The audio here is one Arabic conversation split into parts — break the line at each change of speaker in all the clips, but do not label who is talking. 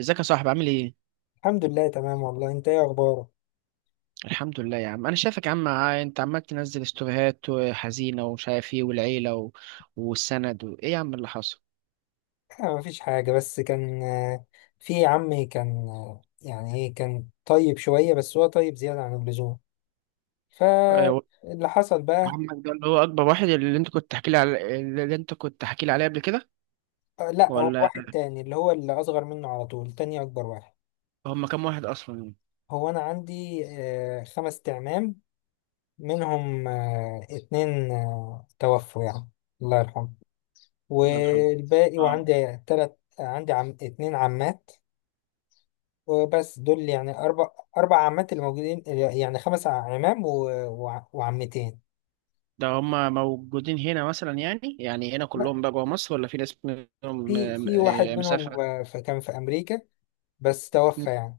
ازيك يا صاحبي، عامل ايه؟
الحمد لله، تمام والله. انت ايه اخبارك؟
الحمد لله يا عم، انا شايفك يا عم، انت عمال تنزل ستوريهات حزينه ومش عارف ايه، والعيله والسند ايه يا عم اللي حصل؟
مفيش حاجه، بس كان في عمي، كان يعني ايه، كان طيب شويه، بس هو طيب زياده عن اللزوم،
آه، و-
فاللي حصل بقى.
عمك ده اللي هو اكبر واحد، اللي انت كنت تحكي لي عليه قبل كده؟
لا، هو واحد
ولا
تاني، اللي هو اللي اصغر منه على طول، تاني اكبر واحد.
هم كام واحد اصلا يعني؟
هو انا عندي خمس تعمام، منهم اتنين توفوا يعني، الله يرحمه.
الله يرحمه.
والباقي،
اه.
وعندي تلات، عندي عم، اتنين عمات، وبس دول، يعني أربع عمات اللي موجودين، يعني خمس عمام وعمتين.
ده هم موجودين هنا مثلا، يعني هنا
لا،
كلهم بقى جوه مصر ولا في ناس منهم؟
في في واحد منهم
مسافره.
كان في أمريكا، بس توفى يعني.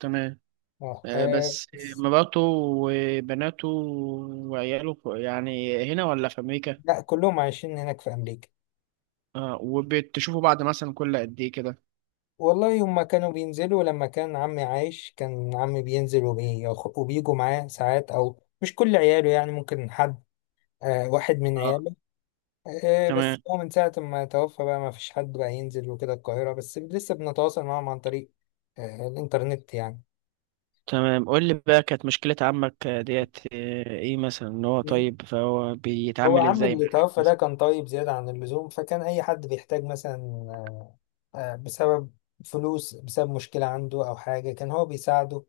تمام.
اه
بس،
بس.
مراته وبناته وعياله، يعني هنا ولا في أمريكا؟
لا، كلهم عايشين هناك في أمريكا.
وبتشوفوا بعض مثلا كل قد إيه كده؟
والله، هما كانوا بينزلوا لما كان عمي عايش، كان عمي بينزل وبيجوا معاه ساعات، أو مش كل عياله يعني، ممكن حد، واحد من
آه
عياله. إيه، بس
تمام،
هو من ساعة ما توفى بقى، ما فيش حد بقى ينزل وكده القاهرة، بس لسه بنتواصل معاهم عن طريق الإنترنت يعني.
تمام. قول لي بقى، كانت مشكلة عمك ديت إيه مثلا؟ إن هو
مم.
طيب فهو
هو
بيتعامل
عم
إزاي
اللي
معاك
توفى ده
مثلا؟
كان طيب زيادة عن اللزوم، فكان أي حد بيحتاج مثلا بسبب فلوس، بسبب مشكلة عنده أو حاجة، كان هو بيساعده.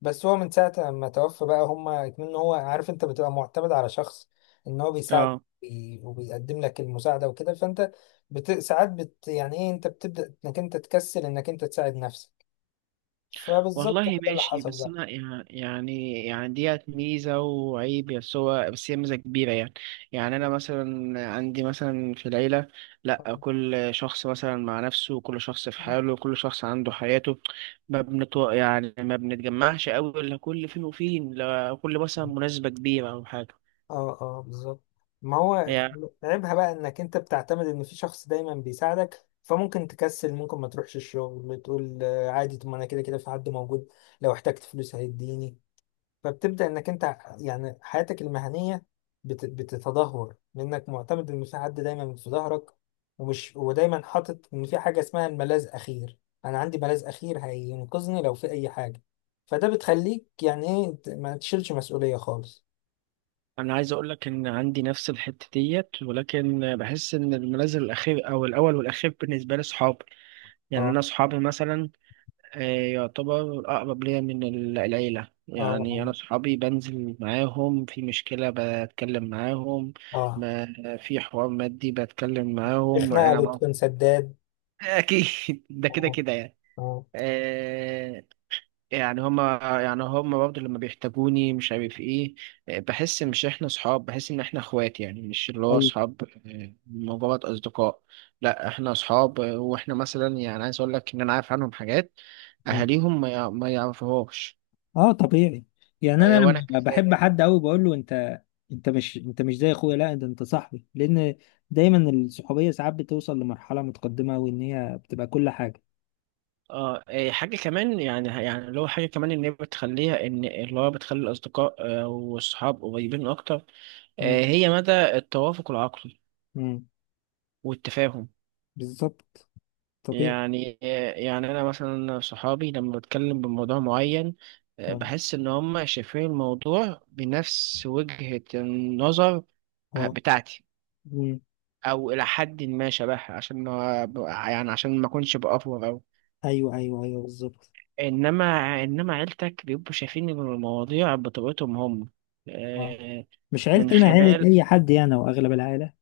بس هو من ساعة ما توفى بقى، هما اتمنوا، هو عارف، أنت بتبقى معتمد على شخص إن هو بيساعد
آه
وبيقدم لك المساعدة وكده، فأنت يعني إيه، أنت بتبدأ إنك أنت تكسل، إنك أنت تساعد نفسك، فبالظبط هو
والله
ده اللي
ماشي.
حصل
بس
بقى.
انا يعني ديت ميزه وعيب، بس هي ميزه كبيره يعني. يعني انا مثلا عندي مثلا في العيله، لا كل شخص مثلا مع نفسه، وكل شخص في حاله، وكل شخص عنده حياته. ما بنت يعني ما بنتجمعش قوي الا كل فين وفين، لا كل مثلا مناسبه كبيره او حاجه.
اه اه، بالظبط. ما هو
يعني
عيبها بقى انك انت بتعتمد ان في شخص دايما بيساعدك، فممكن تكسل، ممكن ما تروحش الشغل، تقول عادي، طب ما انا كده كده في حد موجود، لو احتجت فلوس هيديني. فبتبدأ انك انت يعني حياتك المهنية بتتدهور، لانك معتمد ان في حد دايما في ظهرك، ومش ودايما حاطط ان في حاجة اسمها الملاذ اخير، انا عندي ملاذ اخير هينقذني لو في اي حاجة، فده بتخليك يعني ايه، ما تشيلش مسؤولية خالص.
انا عايز اقول لك ان عندي نفس الحته ديت، ولكن بحس ان المنازل الاخير، او الاول والاخير بالنسبه لي، اصحابي. يعني
اه
انا اصحابي مثلا آه، يعتبر أقرب ليا من العيلة.
اه
يعني
اه
أنا صحابي بنزل معاهم في مشكلة، بتكلم معاهم.
اه.
ما في حوار مادي بتكلم معاهم
الخناقة
أنا بقى.
بتكون سداد.
أكيد. ده كده
اه
كده يعني.
اه،
آه، يعني هما برضه لما بيحتاجوني مش عارف ايه. بحس ان احنا اخوات، يعني مش اللي هو
ايوه،
صحاب مجرد اصدقاء. لا احنا صحاب، واحنا مثلا، يعني عايز اقول لك ان انا عارف عنهم حاجات اهاليهم ما يعرفوهاش.
اه، طبيعي. يعني انا
وانا
لما
كذلك.
بحب حد قوي بقول له انت، انت مش زي اخويا، لا ده انت صاحبي، لان دايما الصحوبيه ساعات بتوصل لمرحله متقدمه، وان هي بتبقى كل حاجه.
اه، إيه، حاجة كمان، يعني اللي هو حاجة كمان ان هي بتخليها ان اللي هو بتخلي الاصدقاء والصحاب قريبين اكتر.
مم.
هي مدى التوافق العقلي
مم.
والتفاهم.
بالظبط، طبيعي.
يعني يعني انا مثلا صحابي لما بتكلم بموضوع معين،
اه
بحس ان هم شايفين الموضوع بنفس وجهة النظر
اه.
بتاعتي،
مم.
او الى حد ما شبهها، عشان ما اكونش بافور او...
ايوه ايوه ايوه، بالظبط.
انما عيلتك بيبقوا شايفين المواضيع بطريقتهم هم
اه،
آه،
مش
من
عيلتنا عيله
خلال
اي حد يعني، واغلب العائله.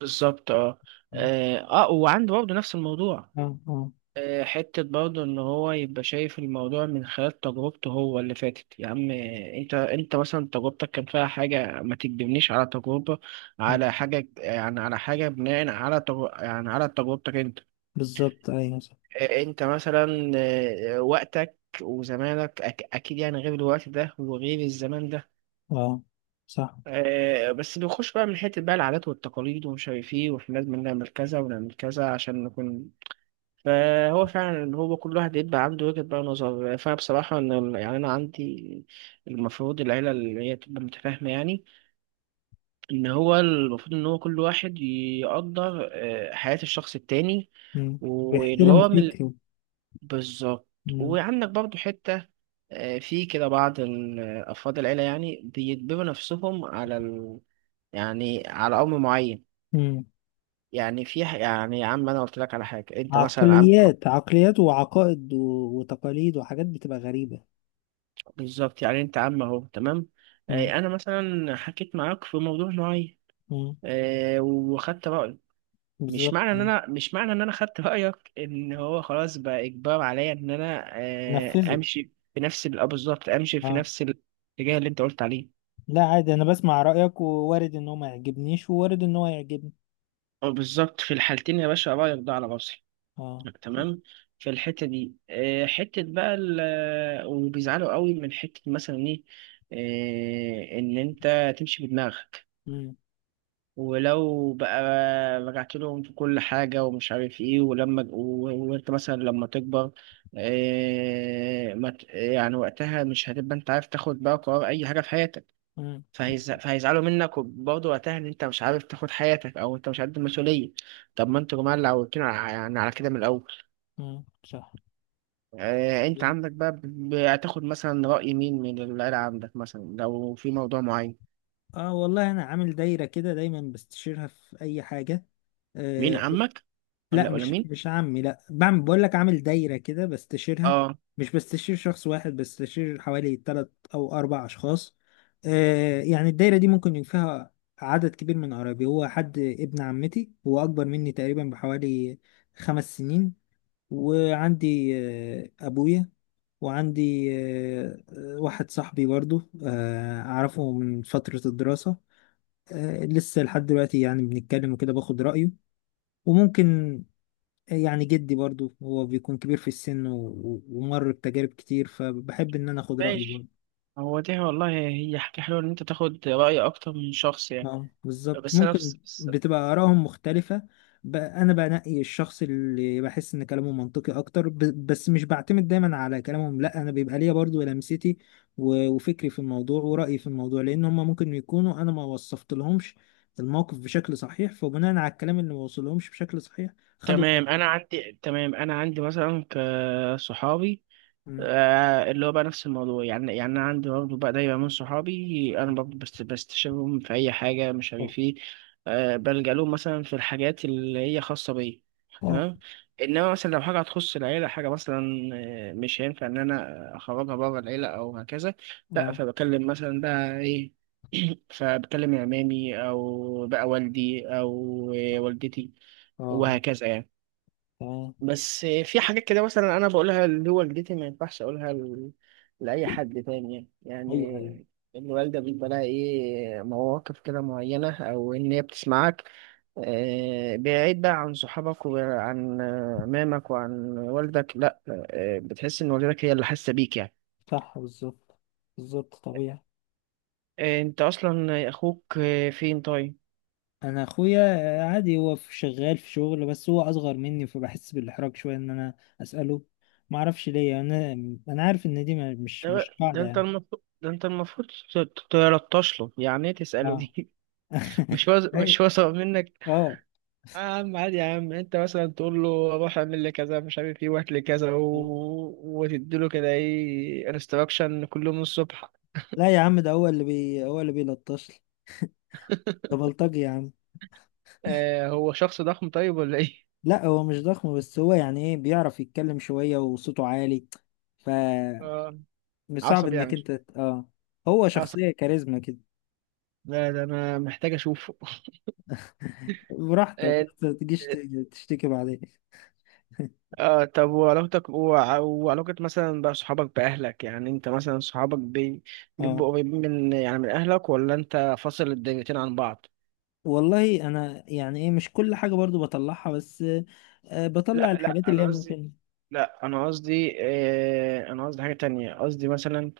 بالظبط. اه،
مم.
اه. وعنده برضه نفس الموضوع.
اه اه
حتة برضه، إن هو يبقى شايف الموضوع من خلال تجربته هو اللي فاتت يا عم. أنت مثلا تجربتك كان فيها حاجة ما تكدبنيش على تجربة،
اه،
على حاجة، بناء على تجربتك أنت.
بالظبط، ايوه، صح.
أنت مثلا وقتك وزمانك أكيد، يعني غير الوقت ده وغير الزمان ده.
اه، صح.
بس بيخش بقى من حتة بقى العادات والتقاليد ومش عارف إيه، وإحنا لازم نعمل كذا ونعمل كذا عشان نكون. فهو فعلا اللي هو كل واحد يبقى عنده وجهة بقى نظر. فأنا بصراحة، إن يعني أنا عندي، المفروض العيلة اللي هي تبقى متفاهمة يعني. إن هو المفروض إن هو كل واحد يقدر حياة الشخص التاني.
مم.
واللي
بيحترم
هو من
فكره.
بالظبط.
مم.
وعندك برضو حتة في كده بعض أفراد العيلة يعني بيجبروا نفسهم على أمر معين.
مم.
يعني يعني يا عم، أنا قلت لك على حاجة، أنت مثلا عم،
عقليات عقليات وعقائد وتقاليد وحاجات بتبقى غريبة.
بالظبط. يعني انت عم اهو، تمام.
مم.
انا مثلا حكيت معاك في موضوع معين،
مم.
وخدت رايك. مش
بالظبط.
معنى ان
مم.
انا مش معنى ان انا خدت رايك، ان هو خلاص بقى اجبار عليا ان انا، آه،
نفذه.
امشي في نفس ال- آه، بالظبط، امشي في
اه،
نفس الاتجاه اللي انت قلت عليه.
لا عادي، انا بسمع رأيك، ووارد ان هو ما يعجبنيش، ووارد ان هو يعجبني.
بالظبط، في الحالتين يا باشا، رايك ده على راسي.
اه. صح.
تمام. في الحته دي آه، حته بقى ال- آه، وبيزعلوا قوي من حته مثلا ايه، ان انت تمشي بدماغك.
مم.
ولو بقى رجعت لهم في كل حاجة ومش عارف ايه، وانت مثلا لما تكبر، إيه، ما ت- يعني وقتها مش هتبقى انت عارف تاخد بقى قرار اي حاجة في حياتك.
مم.
فهيزعلوا منك، وبرضه وقتها ان انت مش عارف تاخد حياتك، او انت مش قد المسؤولية. طب ما انتوا جماعة اللي عودتونا يعني على كده من الاول.
مم. صح.
إيه انت عندك بقى هتاخد مثلا رأي مين من العيلة، عندك مثلا لو في موضوع معين؟
اه والله، انا عامل دايرة كده دايما بستشيرها في اي حاجة.
مين
آه،
عمك
لا،
ولا
مش
مين؟
مش عمي، لا بعمل، بقول لك عامل دايرة كده بستشيرها.
اه،
مش بستشير شخص واحد، بستشير حوالي تلات أو أربع أشخاص. آه، يعني الدايرة دي ممكن يكون فيها عدد كبير من قرايبي. هو حد ابن عمتي، هو أكبر مني تقريبا بحوالي 5 سنين. وعندي آه، أبويا. وعندي واحد صاحبي برضو، آه، أعرفه من فترة الدراسة، آه لسه لحد دلوقتي يعني بنتكلم وكده، باخد رأيه. وممكن يعني جدي برضو، هو بيكون كبير في السن، ومر بتجارب كتير، فبحب ان انا اخد رأيه
ماشي.
برضو.
هو دي والله هي حاجة حلوة، إن أنت تاخد رأي أكتر من شخص يعني.
اه، بالظبط،
بس أنا
ممكن
بس بس
بتبقى آرائهم مختلفة. انا بنقي الشخص اللي بحس ان كلامه منطقي اكتر. بس مش بعتمد دايما على كلامهم، لا انا بيبقى ليا برضو لمستي وفكري في الموضوع ورأيي في الموضوع، لان هم ممكن يكونوا انا ما وصفت لهمش الموقف بشكل صحيح، فبناء على الكلام اللي ما وصلهمش بشكل صحيح خدوا
تمام
قرار.
أنا عندي تمام أنا عندي مثلا كصحابي
مم.
اللي هو بقى نفس الموضوع. يعني انا عندي برضه بقى دايما من صحابي، انا برضه بستشيرهم في اي حاجه مش
اه
عارف ايه. بلجأ لهم مثلا في الحاجات اللي هي خاصه بيا.
اه
تمام. انما مثلا لو حاجه هتخص العيله، حاجه مثلا مش هينفع ان انا اخرجها بره العيله او هكذا. لا،
اه
فبكلم مثلا بقى ايه، فبكلم عمامي، او بقى والدي، او والدتي
اه. آه.
وهكذا يعني.
تمام.
بس في حاجات كده مثلا انا بقولها اللي هو والدتي، ما ينفعش اقولها لاي حد تاني يعني.
ايوه ايوه،
يعني الوالده بيبقى لها ايه مواقف كده معينه، او ان هي بتسمعك بعيد بقى عن صحابك وعن مامك وعن والدك، لا، بتحس ان والدتك هي اللي حاسه بيك يعني.
صح، بالظبط. بالظبط، طبيعي.
انت اصلا، اخوك فين؟ طيب.
انا اخويا عادي، هو شغال في شغل، بس هو اصغر مني، فبحس بالاحراج شويه ان انا اساله، ما اعرفش ليه انا. انا عارف ان دي
ده,
مش
ده
قاعده
انت
يعني.
المفروض، تلطش له. يعني ايه تساله
اه.
دي؟ مش هو
ايوه.
مش هو سبب منك.
اه.
يا عم عادي، يا عم انت مثلا تقول له روح اعمل لي كذا مش عارف ايه، وهات لي كذا
آه.
وتديله كده ايه انستراكشن كل يوم الصبح.
لا يا عم، ده هو اللي بي هو اللي بيلطش لي، ده بلطجي يا عم.
هو شخص ضخم طيب ولا ايه؟
لا هو مش ضخم، بس هو يعني ايه بيعرف يتكلم شويه وصوته عالي، ف،
آه
مش صعب
عصب يعني.
انك انت اه. هو
عصب.
شخصيه كاريزما كده.
لا ده انا محتاج اشوفه.
براحتك،
آه،
بس ما تجيش تشتكي بعدين.
آه، طب وعلاقتك وعلاقة مثلا بقى صحابك بأهلك، يعني انت مثلا صحابك
اه
بيبقوا قريبين من أهلك، ولا انت فاصل الدنيتين عن بعض؟
والله، انا يعني ايه، مش كل حاجه برضو بطلعها، بس آه، بطلع
لا،
الحاجات
لا،
اللي
انا
هي
قصدي.
ممكن.
لا انا قصدي، انا قصدي حاجة تانية، قصدي مثلا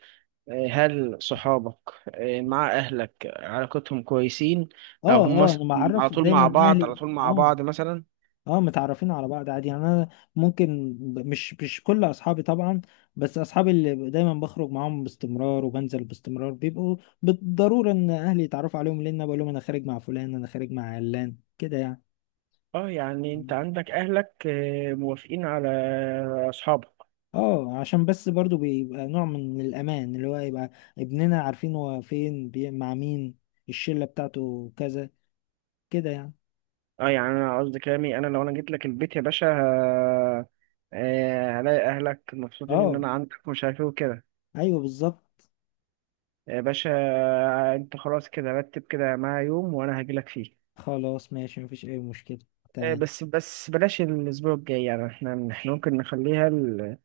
هل صحابك مع اهلك علاقتهم كويسين؟ او
اه
هم
اه،
مثلا
انا معرف دايما
على
اهلي،
طول مع
اه.
بعض مثلا؟
اه، متعرفين على بعض عادي يعني. انا ممكن، مش كل اصحابي طبعا، بس اصحابي اللي دايما بخرج معاهم باستمرار وبنزل باستمرار بيبقوا بالضروره ان اهلي يتعرفوا عليهم، لان أنا بقول لهم انا خارج مع فلان، انا خارج مع علان كده
اه، يعني انت
يعني.
عندك اهلك موافقين على اصحابك؟
اه، عشان بس برضو بيبقى نوع من الأمان، اللي هو يبقى ابننا عارفين هو فين، مع مين، الشلة بتاعته كذا كده يعني.
اه، يعني انا قصدي كلامي، انا لو انا جيت لك البيت يا باشا، هلاقي اهلك مبسوطين ان
اه،
انا عندك مش عارف ايه وكده.
ايوه، بالظبط.
يا باشا انت خلاص كده رتب كده معايا يوم وانا هاجي لك فيه.
خلاص ماشي، مفيش أي مشكلة. تمام.
بس، بلاش الأسبوع الجاي. يعني احنا ممكن نخليها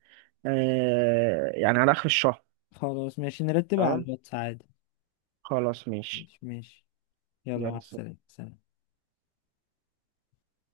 يعني على آخر الشهر.
خلاص ماشي، نرتبها على
تمام.
الواتس عادي.
خلاص ماشي.
ماشي ماشي. يلا مع
يلا.
السلامة، سلام.